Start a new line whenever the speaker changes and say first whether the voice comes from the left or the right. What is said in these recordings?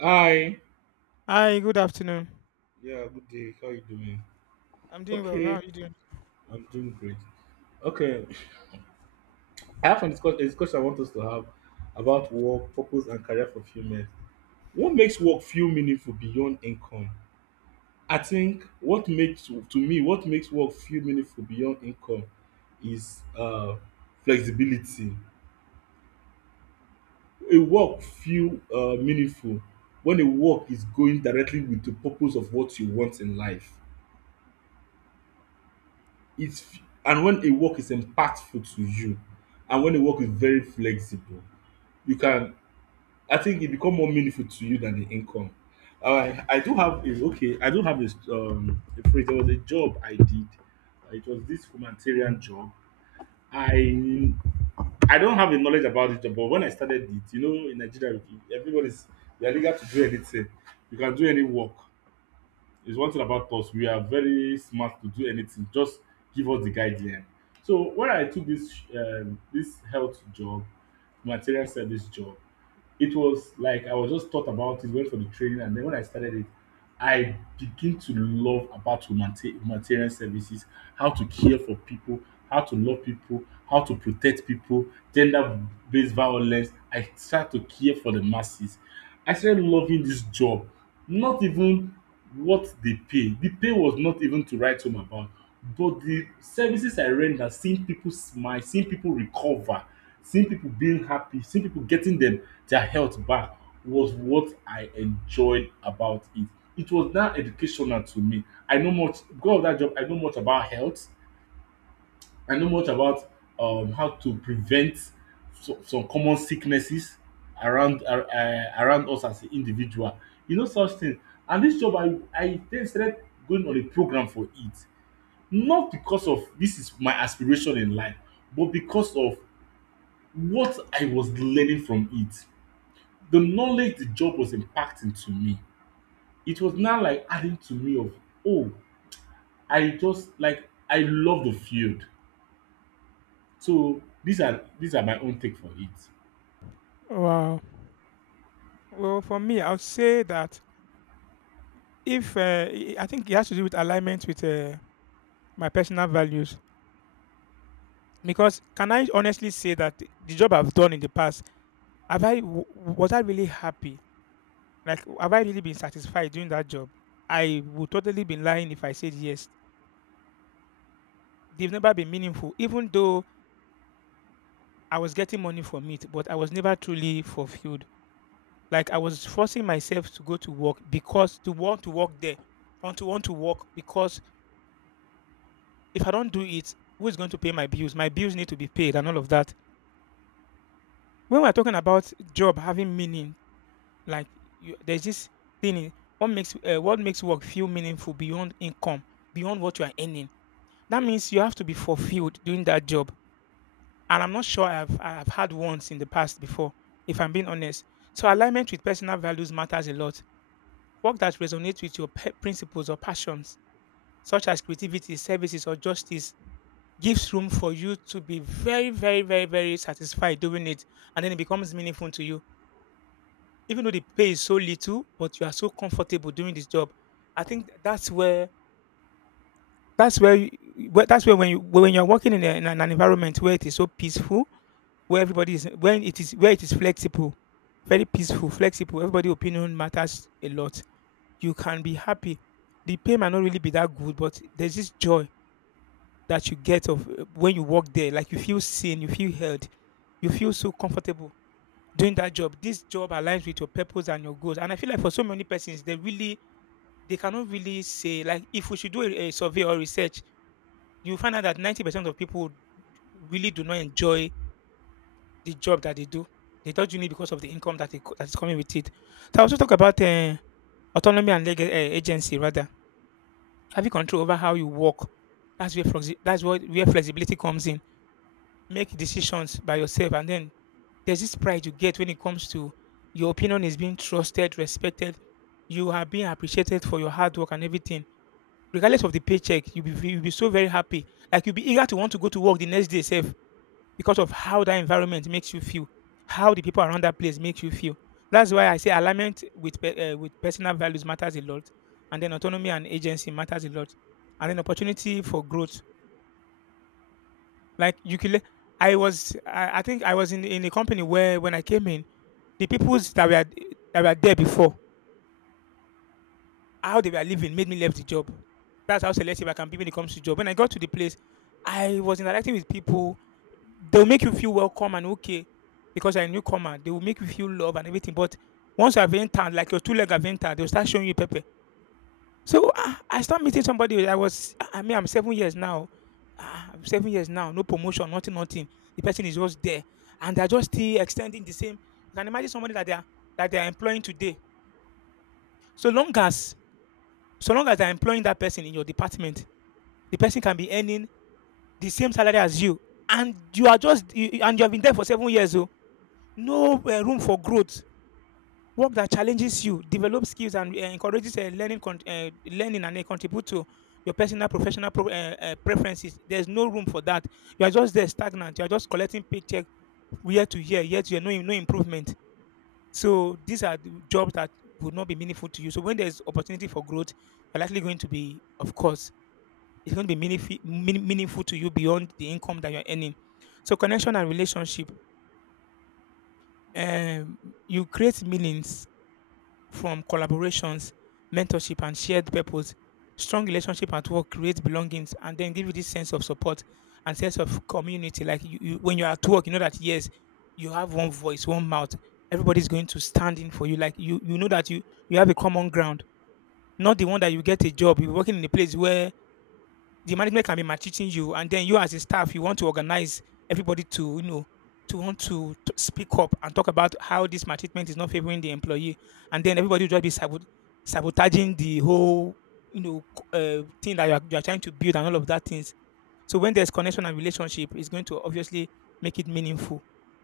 right: Hi.
left: Hi, good afternoon.
right: Yeah, good day. How you doing?
left: I'm doing well. How
right: Okay,
left: are you doing?
right: I'm doing great. Okay, I have a discussion I want us to have about work, purpose, and career fulfillment. What makes work feel meaningful beyond income? I think what makes work feel meaningful beyond income is flexibility. A work feel meaningful when a work is going directly with the purpose of what you want in life. It's and when a work is impactful to you, and when a work is very flexible you can, I think it become more meaningful to you than the income. I do have a, okay, I do have a phrase. There was a job I did. It was this humanitarian job. i I don't have a knowledge about it, but when I started it, you know, in Nigeria, everybody's, you're legal to do anything. You can do any work is one thing about us. We are very smart to do anything. Just give us the guideline. So when I took this this health job, material service job, it was like I was just thought about it, went for the training, and then when I started it, I begin to love about humanitarian services, how to care for people, how to love people, how to protect people, gender-based violence. I start to care for the masses. I started loving this job. Not even what they pay, the pay was not even to write home about, but the services I render, seeing people smile, seeing people recover, seeing people being happy, seeing people getting them their health back, was what I enjoyed about it. It was now educational to me. I know much because of that job, I know much about health, I know much about how to prevent so, some common sicknesses around around us as an individual. You know such thing. And this job, I then started going on a program for it, not because of this is my aspiration in life, but because of what I was learning from it. The knowledge the job was impacting to me, it was now like adding to me of oh, I just like I love the field. So these are my own take for it.
left: Wow. Well, for me, I would say that if I think it has to do with alignment with my personal values. Because can I honestly say that the job I've done in the past, was I really happy? Like, have I really been satisfied doing that job? I would totally be lying if I said yes. They've never been meaningful, even though I was getting money from it, but I was never truly fulfilled. Like I was forcing myself to go to work because to want to work there, want to work because if I don't do it, who is going to pay my bills? My bills need to be paid and all of that. When we're talking about job having meaning, like you, there's this thing. What makes work feel meaningful beyond income, beyond what you are earning? That means you have to be fulfilled doing that job. And I'm not sure I've had once in the past before, if I'm being honest. So alignment with personal values matters a lot. Work that resonates with your principles or passions, such as creativity, services, or justice, gives room for you to be very, very, very, very satisfied doing it. And then it becomes meaningful to you. Even though the pay is so little, but you are so comfortable doing this job. I think that's where, you, that's where when you when you're working in an environment where it is so peaceful, where everybody is when it is where it is flexible, very peaceful, flexible. Everybody opinion matters a lot. You can be happy. The pay might not really be that good, but there's this joy that you get of when you work there. Like you feel seen, you feel held, you feel so comfortable doing that job. This job aligns with your purpose and your goals. And I feel like for so many persons, they really they cannot really say, like if we should do a survey or research, you find out that 90% of people really do not enjoy the job that they do. They don't do it because of the income that is coming with it. So I also talk about autonomy and agency, rather. Having control over how you work, that's what where flexibility comes in. Make decisions by yourself, and then there's this pride you get when it comes to your opinion is being trusted, respected. You are being appreciated for your hard work and everything. Regardless of the paycheck, you'll be so very happy. Like you'll be eager to want to go to work the next day, safe because of how that environment makes you feel, how the people around that place makes you feel. That's why I say alignment with personal values matters a lot, and then autonomy and agency matters a lot, and then opportunity for growth. Like you can, le- I was, I think I was in a company where when I came in, the peoples that were there before how they were living made me left the job. That's how selective I can be when it comes to job. When I got to the place, I was interacting with people. They'll make you feel welcome and okay because you're a newcomer. They will make you feel love and everything. But once you have entered, like your two leg have entered, they'll start showing you paper. So ah, I start meeting somebody. I was, I mean, I'm 7 years now. Ah, I'm 7 years now. No promotion, nothing, nothing. The person is just there, and they're just still extending the same. You can imagine somebody that they are employing today. So long as so long as you're employing that person in your department, the person can be earning the same salary as you, and you are just you, you- and you have been there for 7 years. So no room for growth. Work that challenges you, develops skills, and encourages learning, and contribute to your personal professional preferences. There's no room for that. You are just there stagnant. You are just collecting paycheck year to year, yet you're no improvement. So these are the jobs that would not be meaningful to you. So when there's opportunity for growth, you're likely going to be, of course, it's going to be meaningful, meaningful to you beyond the income that you're earning. So connection and relationship, um, you create meanings from collaborations, mentorship, and shared purpose. Strong relationship at work creates belongings and then give you this sense of support and sense of community. Like you when you're at work, you know that yes, you have one voice, one mouth. Everybody's going to stand in for you. Like you know that you have a common ground. Not the one that you get a job. You're working in a place where the management can be maltreating you, and then you as a staff, you want to organize everybody to, you know, to want to, t speak up and talk about how this maltreatment is not favoring the employee, and then everybody will just be sabotaging the whole, you know, thing that you are trying to build and all of that things. So when there's connection and relationship, it's going to obviously make it meaningful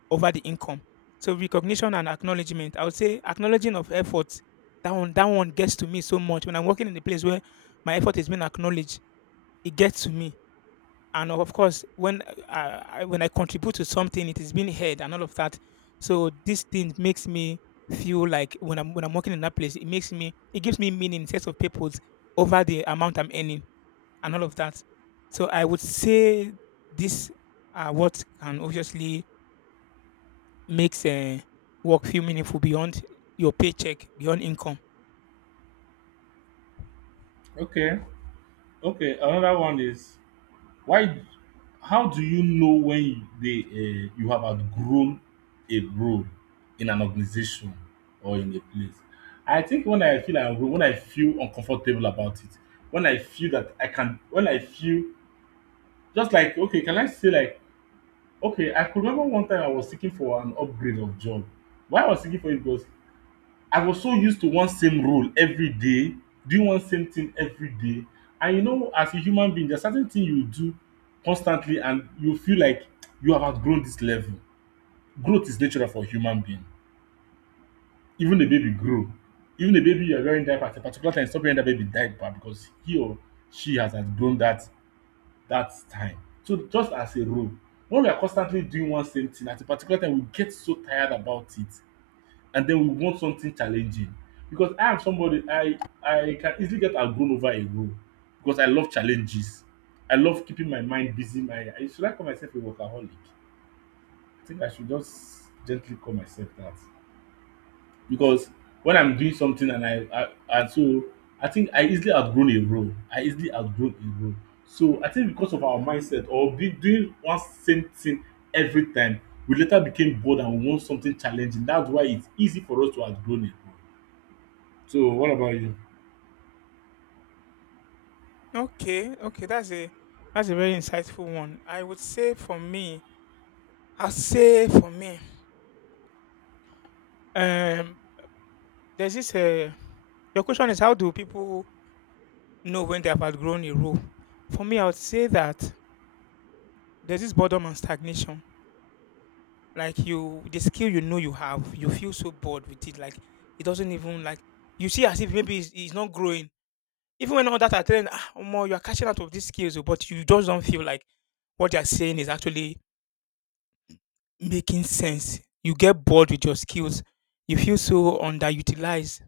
left: over the income. So recognition and acknowledgement. I would say acknowledging of efforts. That one gets to me so much when I'm working in a place where my effort is being acknowledged. It gets to me, and of course when I when I contribute to something, it is being heard and all of that. So this thing makes me feel like when I'm working in that place, it makes me it gives me meaning, sense of purpose over the amount I'm earning and all of that. So I would say this are what can obviously makes work feel meaningful beyond your paycheck, beyond income.
right: Okay, okay. Another one is, why? How do you know when you have outgrown a role in an organization or in a place? I think when I feel I'm grown, when I feel uncomfortable about it, when I feel that I can, when I feel just like okay, can I say like okay? I could remember one time I was seeking for an upgrade of job. Why I was seeking for it was, I was so used to one same role every day, doing one same thing every day. And you know, as a human being, there's certain thing you do constantly and you feel like you have outgrown this level. Growth is natural for human being. Even a baby grow. Even a baby you're wearing diaper at a particular time, stop wearing that baby diaper because he or she has outgrown that time. So just as a role, when we are constantly doing one same thing at a particular time, we get so tired about it and then we want something challenging, because I am somebody, I can easily get outgrown over a role because I love challenges. I love keeping my mind busy. My I- should I call myself a workaholic? I think I should just gently call myself that because when I'm doing something and I and so I think I easily outgrown a role. I easily outgrown a role. So I think because of our mindset or be doing one same thing every time, we later became bored and we want something challenging. That's why it's easy for us to outgrown a role. So what about you?
left: Okay, okay, that's a very insightful one. I would say for me, I'll say for me, um, there's this. Your question is how do people know when they have outgrown a role? For me, I would say that there's this boredom and stagnation. Like you, the skill you know you have, you feel so bored with it. Like it doesn't even like you see as if maybe it's not growing. Even when all that are telling, ah, more you are catching out of these skills, oh," but you just don't feel like what they are saying is actually making sense. You get bored with your skills. You feel so underutilized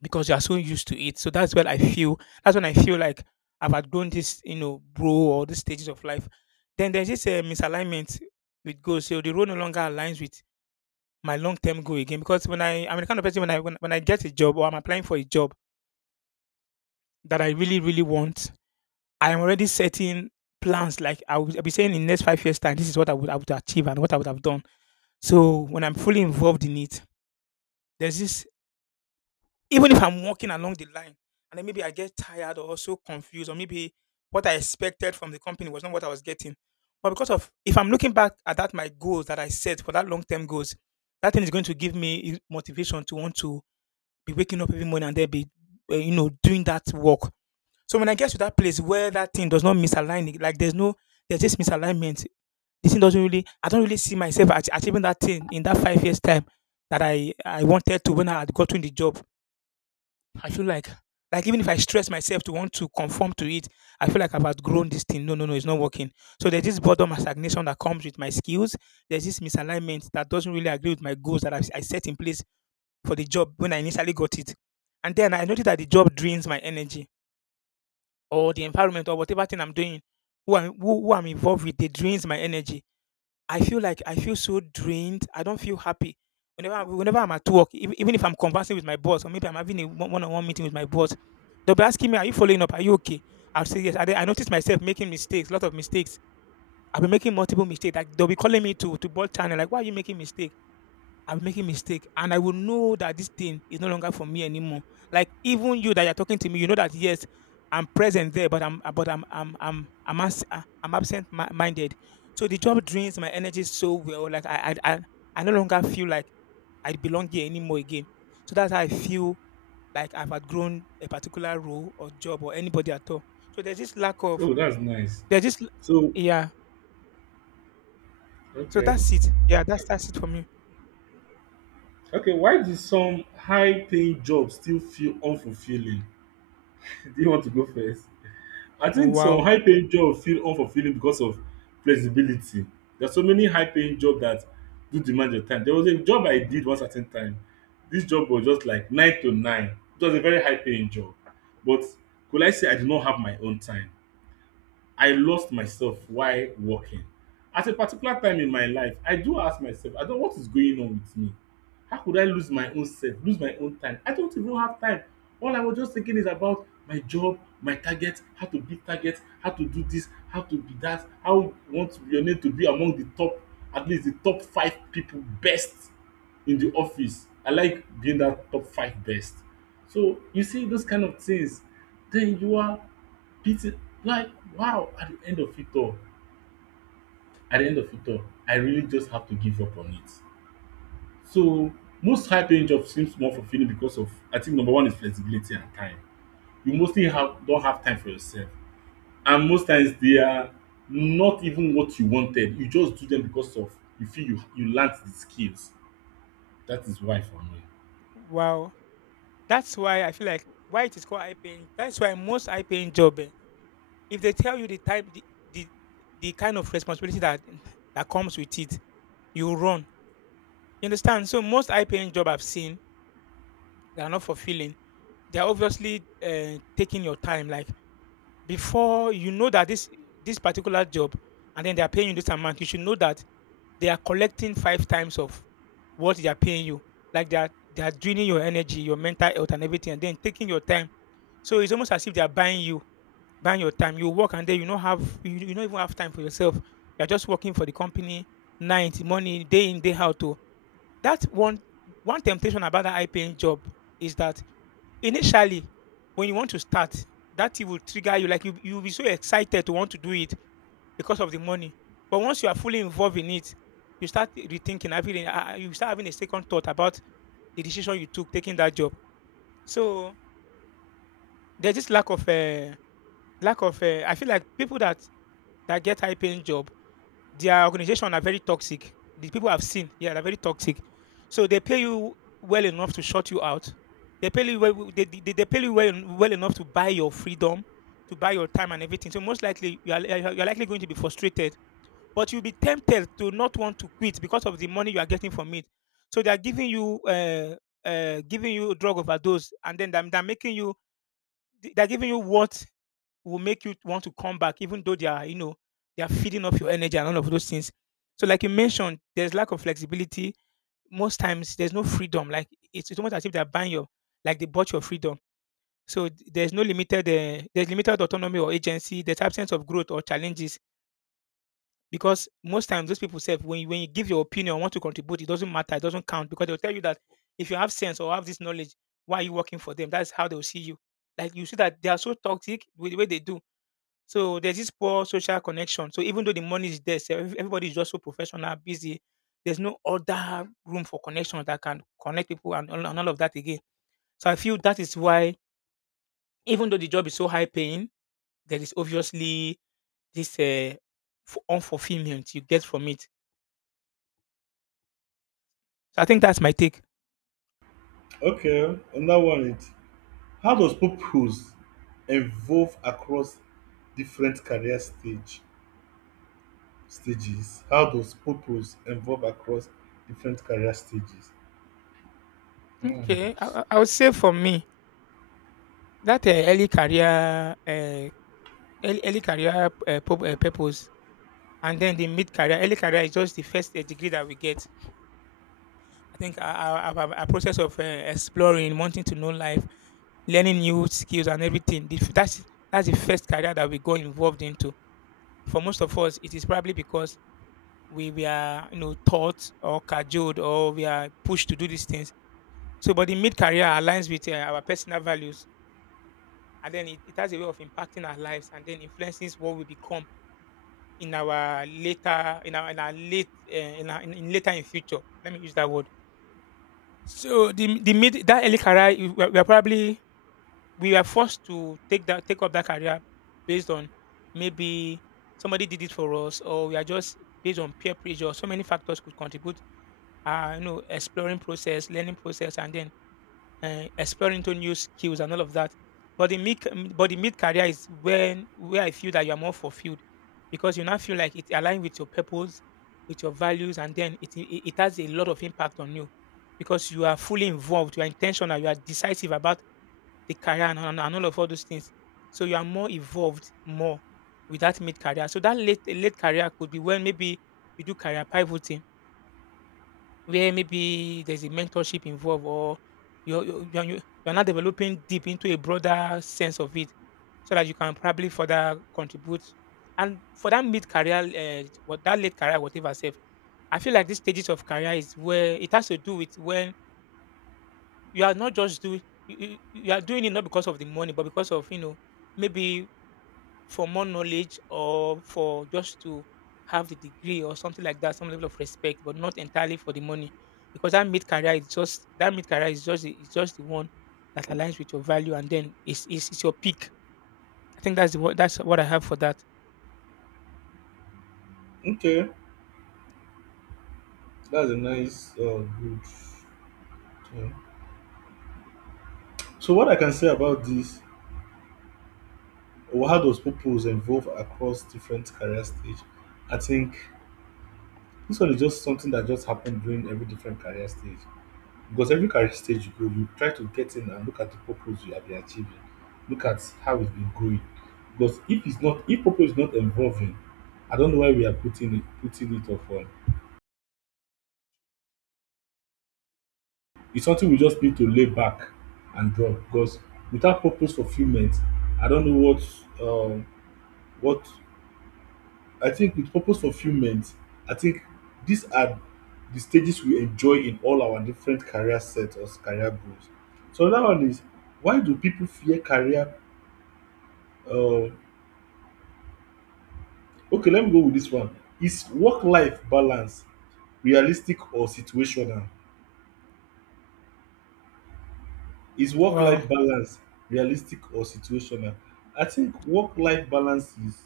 left: because you are so used to it. So that's when I feel like I've outgrown this, you know, bro or these stages of life. Then there's this misalignment with goals. So the road no longer aligns with my long-term goal again. Because when I I'm the kind of person when when I get a job or I'm applying for a job that I really really want, I am already setting plans. Like I'll be saying in next 5 years time, this is what I would achieve and what I would have done. So when I'm fully involved in it, there's this. Even if I'm walking along the line and then maybe I get tired or so confused, or maybe what I expected from the company was not what I was getting. But because of if I'm looking back at that my goals that I set for that long term goals, that thing is going to give me motivation to want to be waking up every morning and then be, you know, doing that work. So when I get to that place where that thing does not misalign, it- like there's no there's this misalignment. This thing doesn't really I don't really see myself achieving that thing in that 5 years time that I wanted to when I had gotten the job. I feel like even if I stress myself to want to conform to it, I feel like I've outgrown this thing. No, no, no, it's not working. So there's this boredom and stagnation that comes with my skills. There's this misalignment that doesn't really agree with my goals that I set in place for the job when I initially got it. And then I noticed that the job drains my energy or the environment or whatever thing I'm doing, who I'm involved with, they drains my energy. I feel like I feel so drained. I don't feel happy. Whenever I'm at work, even if I'm conversing with my boss, or maybe I'm having a one-on-one meeting with my boss, they'll be asking me, "Are you following up? Are you okay?" I'll say yes. I noticed myself making mistakes, a lot of mistakes. I've been making multiple mistakes. Like they'll be calling me to board channel, like, "Why are you making mistake?" I am making mistake and I will know that this thing is no longer for me anymore. Like even you that you're talking to me, you know that yes, I'm present there, but I'm, abs- I'm absent minded. So the job drains my energy so well. Like I no longer feel like I belong here anymore again. So that's how I feel like I've outgrown a particular role or job or anybody at all. So there's this lack of
right: Oh, that's nice.
left: there's this l-
right: So
left: yeah. So
right: okay.
left: that's it. Yeah, that's it for me.
right: Okay, why do some high-paying jobs still feel unfulfilling? Do you want to go first? I think some
left: Wow.
right: high-paying jobs feel unfulfilling because of flexibility. There's so many high-paying jobs that do demand your time. There was a job I did one certain time. This job was just like nine to nine. It was a very high-paying job. But could I say I did not have my own time? I lost myself while working. At a particular time in my life, I do ask myself, I don't, what is going on with me? How could I lose my own self, lose my own time? I don't even have time. All I was just thinking is about my job, my target, how to beat target, how to do this, how to be that, how you want your name to be among the top, at least the top five people best in the office. I like being that top five best. So you see those kind of things, then you are beating like wow at the end of it all. At the end of it all, I really just have to give up on it. So most high paying jobs seems more fulfilling because of, I think number one is flexibility and time. You mostly have don't have time for yourself. And most times they are not even what you wanted. You just do them because of, you feel you learnt the skills. That is why for me.
left: Wow. That's why I feel like why it is called high paying. That's why most high paying job, eh, if they tell you the type, the the kind of responsibility that comes with it, you run. You understand? So most high paying job I've seen, they are not fulfilling. They are obviously taking your time. Like before you know that this particular job, and then they are paying you this amount, you should know that they are collecting five times of what they are paying you. Like they are draining your energy, your mental health, and everything, and then taking your time. So it's almost as if they are buying you, buying your time. You work and then you don't even have time for yourself. You're just working for the company, night, money, day in, day out. To that one, one temptation about that high paying job is that initially, when you want to start, that it will trigger you. Like you'll be so excited to want to do it because of the money. But once you are fully involved in it, you start rethinking, you start having a second thought about the decision you took taking that job. So there's this lack of lack of, eh, I feel like people that get high paying job, their organization are very toxic. The people I've seen, yeah, they're very toxic. So they pay you well enough to shut you out. They pay you well. They pay you well, well enough to buy your freedom, to buy your time and everything. So most likely you are likely going to be frustrated, but you'll be tempted to not want to quit because of the money you are getting from it. So they are giving you drug overdose, and then they're making you they're giving you what will make you want to come back, even though they are, you know, they are feeding off your energy and all of those things. So, like you mentioned, there's lack of flexibility. Most times, there's no freedom. Like it's almost as if they're buying your, like they bought your freedom. So there's no limited, there's limited autonomy or agency. There's absence of growth or challenges because most times those people say when you give your opinion, want to contribute, it doesn't matter, it doesn't count because they'll tell you that if you have sense or have this knowledge, why are you working for them? That's how they'll see you. Like you see that they are so toxic with the way they do, so there's this poor social connection. So even though the money is there, so everybody is just so professional, busy. There's no other room for connection that can connect people and all of that again. So I feel that is why, even though the job is so high paying, there is obviously this unfulfillment you get from it. So I think that's my take.
right: Okay, another one it, how does purpose evolve across different career stage stages? How does purpose evolve across different career stages?
left: Okay,
right: Hmm.
left: I would say for me that early career, early career purpose, and then the mid career. Early career is just the first degree that we get. I think a process of exploring, wanting to know life, learning new skills and everything. That's the first career that we go involved into. For most of us, it is probably because we are, you know, taught or cajoled or we are pushed to do these things. So, but the mid career aligns with our personal values, and then it has a way of impacting our lives, and then influences what we become in our later in our late in, our, in later in future. Let me use that word. So the mid that early career we were probably we were forced to take up that career based on maybe somebody did it for us or we are just based on peer pressure. So many factors could contribute. You know, exploring process, learning process, and then exploring into new skills and all of that. But the mid, but the mid career is when where I feel that you are more fulfilled because you now feel like it aligns with your purpose, with your values, and then it has a lot of impact on you because you are fully involved, you are intentional, you are decisive about the career and all of all those things. So you are more evolved more with that mid career. So that late career could be when maybe you do career pivoting where maybe there's a mentorship involved or you're not developing deep into a broader sense of it so that you can probably further contribute. And for that mid career, what that late career, whatever, self, I feel like these stages of career is where it has to do with when you are not just doing, you are doing it not because of the money, but because of, you know, maybe for more knowledge or for just to have the degree or something like that, some level of respect, but not entirely for the money. Because that mid career is just the one that aligns with your value, and then it's your peak. I think that's the what that's what I have for that.
right: Okay, that's a nice, good thing. So what I can say about this, or how does purpose evolve across different career stage? I think this one is just something that just happened during every different career stage. Because every career stage you go, you try to get in and look at the purpose you have been achieving, look at how it's been growing. Because if it's not, if purpose is not involving, I don't know why we are putting it up on. It's something we just need to lay back and draw because without purpose fulfillment, I don't know what, um what, I think with purpose fulfillment, I think these are the stages we enjoy in all our different career set or career goals. So another one is, why do people fear career, Uh, okay, let me go with this one. Is work life balance realistic or situational? Is work
left: Wow.
right: life balance realistic or situational? I think work life balance is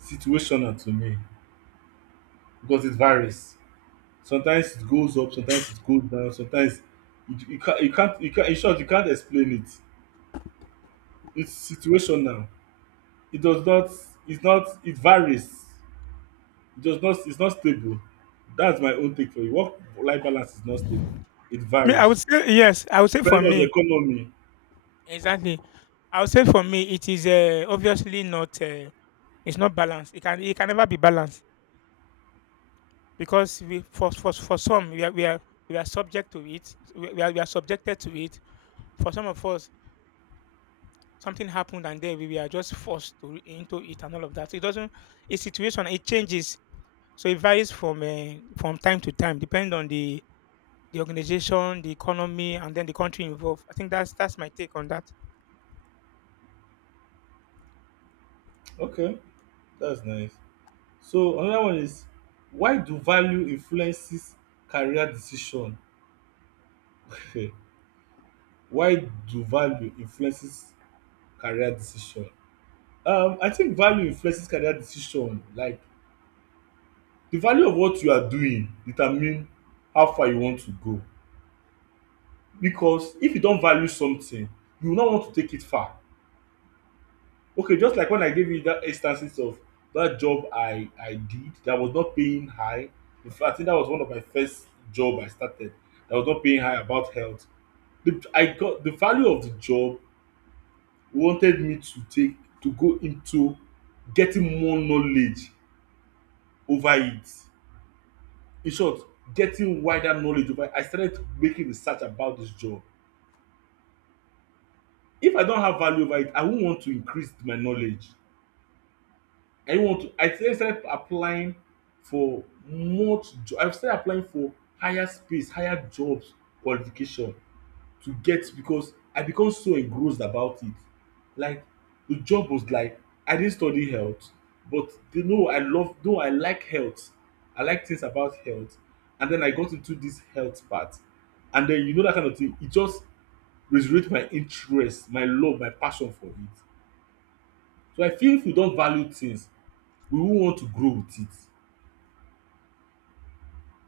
right: situational to me because it varies. Sometimes it goes up, sometimes it goes down, sometimes it, you, can't, in short, you can't explain it. It's situational. It does not, it's not, it varies. Just not, it's not stable. That's my own take for it. Work-life balance is not stable. It
left: Me, I would
right: varies
left: say yes. I would say for
right: depending on the
left: me
right: economy.
left: exactly. I would say for me it is obviously not. It's not balanced. It can never be balanced because we for some we are we are subject to it. We are subjected to it. For some of us, something happened and then we are just forced to into it and all of that. So it doesn't. It's situation. It changes. So it varies from time to time, depending on the organization, the economy, and then the country involved. I think that's my take on that.
right: Okay, that's nice. So another one is, why do value influences career decision? Okay, why do value influences career decision? I think value influences career decision. Like the value of what you are doing determine how far you want to go. Because if you don't value something, you will not want to take it far. Okay, just like when I gave you that instances of that job I did that was not paying high. In fact, I think that was one of my first job I started that was not paying high about health. The I got the value of the job wanted me to take to go into getting more knowledge over it. In short, getting wider knowledge over it. I started making research about this job. If I don't have value over it, I won't want to increase my knowledge. I want to I then started applying for much jo, I started applying for higher space, higher jobs qualification to get because I become so engrossed about it. Like the job was like I didn't study health but they know I love though I like health. I like things about health and then I got into this health part and then you know that kind of thing, it just resurrect my interest, my love, my passion for it. So I feel if we don value things, we won't want to grow with it.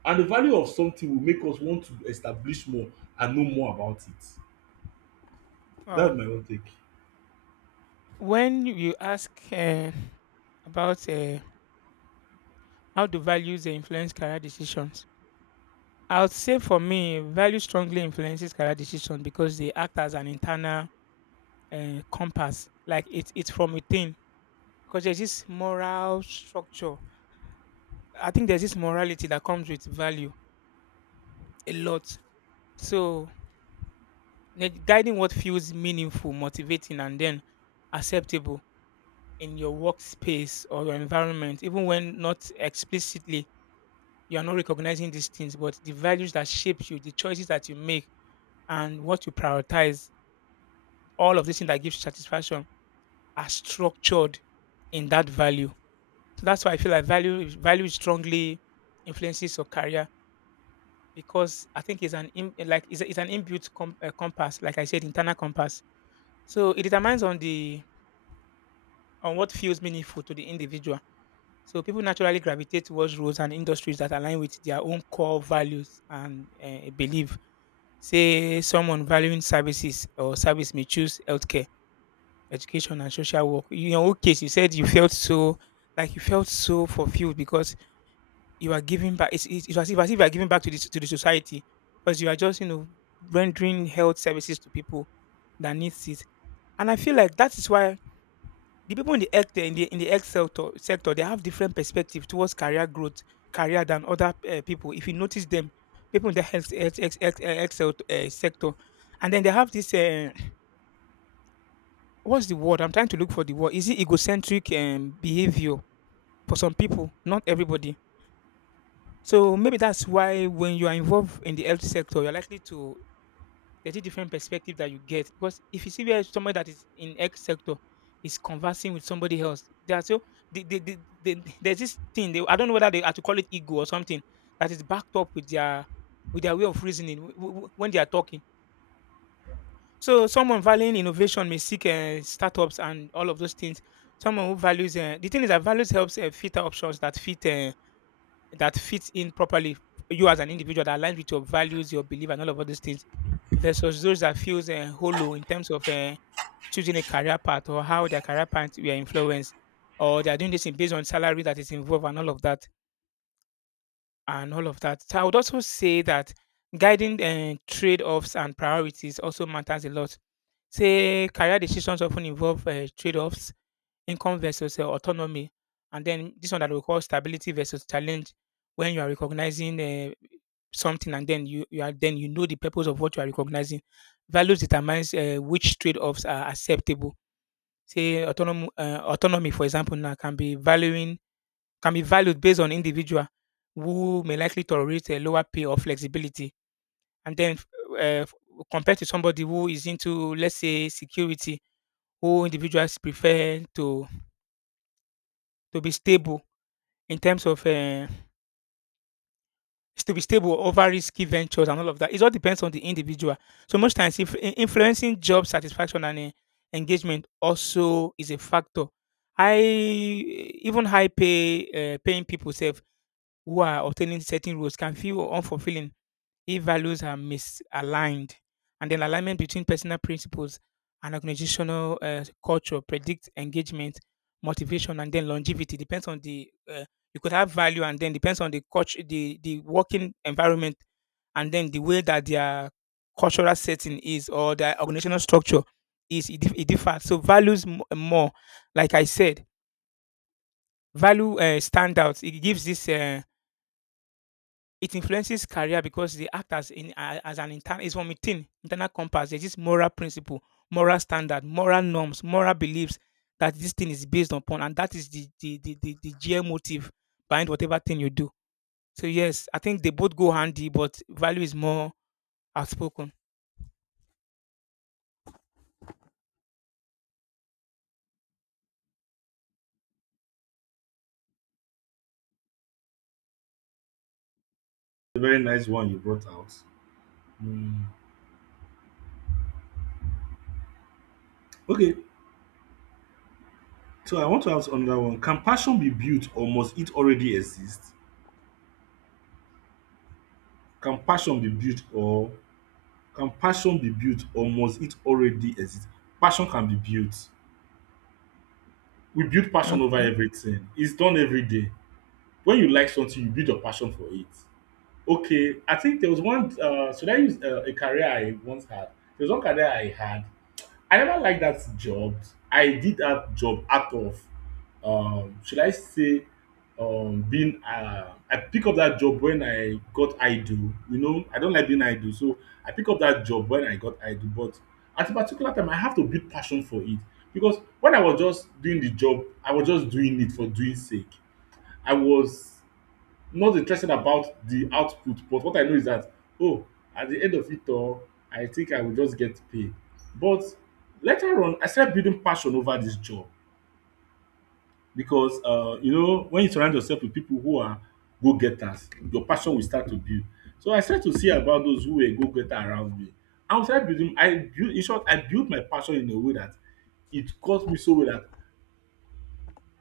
right: And the value of something will make us want to establish more and know more about it.
left: Uh,
right: That's my own take.
left: when you ask about how do values influence career decisions, I would say for me, values strongly influences career decisions because they act as an internal compass. Like it's from within because there's this moral structure. I think there's this morality that comes with value a lot. So guiding what feels meaningful, motivating, and then acceptable in your workspace or your environment, even when not explicitly, you are not recognizing these things, but the values that shape you, the choices that you make, and what you prioritize, all of these things that gives you satisfaction are structured in that value. So that's why I feel like value strongly influences your career because I think it's an in, it's an inbuilt compass, like I said, internal compass. So it determines on the on what feels meaningful to the individual. So people naturally gravitate towards roles and industries that align with their own core values and belief. Say someone valuing services or service may choose healthcare, education, and social work. You- In your case, you said you felt so like you felt so fulfilled because you are giving back. It's as if you are giving back to the society because you are just, you know, rendering health services to people that needs it. And I feel like that is why the people in the health in the health sector, they have different perspective towards career growth, career than other people. If you notice them, people in the health sector, and then they have this what's the word? I'm trying to look for the word. Is it egocentric behavior for some people? Not everybody. So maybe that's why when you are involved in the health sector, you're likely to, there's a different perspective that you get, because if you see where somebody that is in X sector is conversing with somebody else, they are so, the the the there's this thing they, I don't know whether they are to call it ego or something that is backed up with their way of reasoning when they are talking. So someone valuing innovation may seek startups and all of those things. Someone who values the thing is that values helps filter options that fits in properly, you as an individual that aligns with your values, your belief, and all of those things, versus those that feels hollow in terms of choosing a career path or how their career path were influenced, or they are doing this in based on salary that is involved and all of that and all of that. So I would also say that guiding trade-offs and priorities also matters a lot. Say career decisions often involve trade-offs, income versus autonomy, and then this one that we call stability versus challenge. When you are recognizing something, and then you are then you know the purpose of what you are recognizing. Values determines which trade-offs are acceptable. Say autonomy, for example, now can be valuing, can be valued based on individual who may likely tolerate a lower pay or flexibility, and then uh, compared to somebody who is into, let's say, security, who individuals prefer to be stable in terms of to be stable over risky ventures and all of that. It all depends on the individual. So most times, if in- influencing job satisfaction and engagement also is a factor. Even high paying people self who are obtaining certain roles can feel unfulfilling if values are misaligned, and then alignment between personal principles and organizational culture predict engagement, motivation, and then longevity. Depends on the you could have value, and then depends on the culture, the working environment, and then the way that their cultural setting is or their organizational structure is. It differs. So values more, like I said, value standouts. It gives this. It influences career because they act as as an internal. It's from within, internal compass. There's this moral principle, moral standard, moral norms, moral beliefs that this thing is based upon, and that is the GM motive behind whatever thing you do. So yes, I think they both go handy, but value is more outspoken.
right: A very nice one you brought out. Mm. Okay, so I want to ask another one. Can passion be built or must it already exist? Can passion be built or can passion be built or must it already exist? Passion can be built. We build passion over
left: Okay.
right: everything. It's done every day. When you like something, you build your passion for it. Okay, I think there was one. Should I use a career I once had? There was one career I had, I never liked that job. I did that job out of, should I say, being I pick up that job when I got idle. You know, I don't like being idle. So I pick up that job when I got idle. But at a particular time I have to build passion for it because when I was just doing the job, I was just doing it for doing sake. I was not interested about the output but what I know is that, oh, at the end of it all I think I will just get pay, but later on I started building passion over this job because you know when you surround yourself with people who are go getters, your passion will start to build. So I start to see about those who were go getter around me, and we started building, I build in short I build my passion in a way that it cut me so well that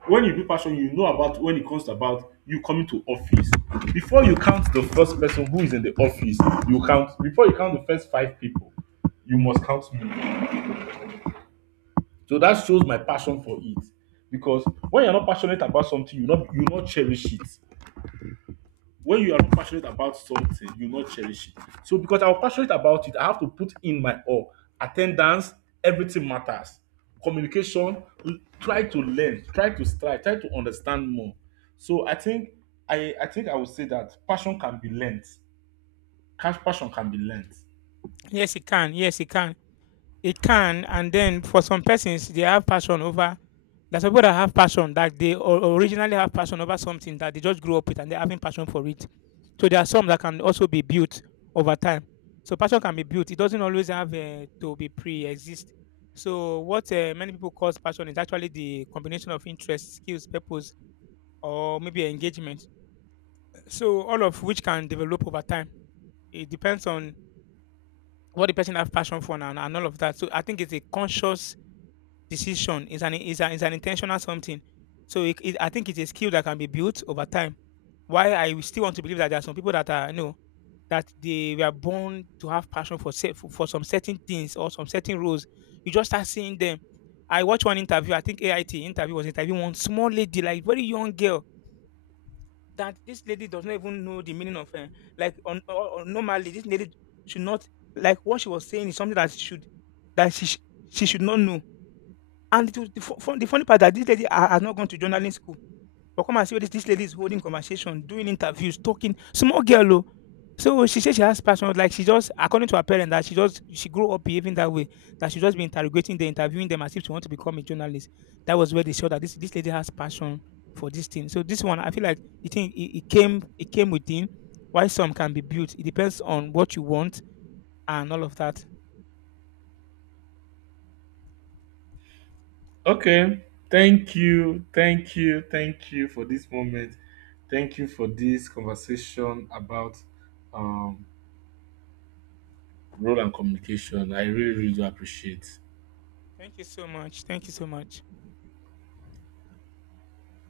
right: when you do passion, you know about when it comes about you coming to office. Before you count the first person who is in the office, you count before you count the first five people, you must count me. So that shows my passion for it. Because when you're not passionate about something, you not cherish it. When you are not passionate about something, you will not cherish it. So because I was passionate about it, I have to put in my all. Attendance, everything matters. Communication, l- try to learn, try to strive, try to understand more. So I think I would say that passion can be learned. Cash passion can be learned.
left: Yes, it can. Yes, it can. It can, and then for some persons, they have passion over. There's people that have passion that they originally have passion over something that they just grew up with and they're having passion for it. So there are some that can also be built over time. So passion can be built. It doesn't always have to be pre-exist. So what many people call passion is actually the combination of interest, skills, purpose, or maybe engagement. So all of which can develop over time. It depends on what the person have passion for, and all of that. So I think it's a conscious decision. It's an intentional something. So I think it's a skill that can be built over time. Why I will still want to believe that there are some people that are you know that they were born to have passion for for some certain things or some certain roles. You just start seeing them. I watched one interview. I think AIT interview was interviewing one small lady, like very young girl. That this lady does not even know the meaning of like on normally this lady should not, like what she was saying is something that should that she sh- she should not know, and it was the fu fun the funny part that this lady ha has not gone to journalism school, but come and see what this lady is holding conversation, doing interviews, talking. Small girl oh. So she said she has passion, like she just, according to her parents, that she grew up behaving that way, that she just be interrogating them, interviewing them as if she want to become a journalist. That was where they saw that this lady has passion for this thing. So this one, I feel like the thing it came within, why some can be built. It depends on what you want and all of that.
right: Okay. Thank you. Thank you. Thank you for this moment. Thank you for this conversation about um, role and communication. I really, really do appreciate.
left: Thank you so much. Thank you so much.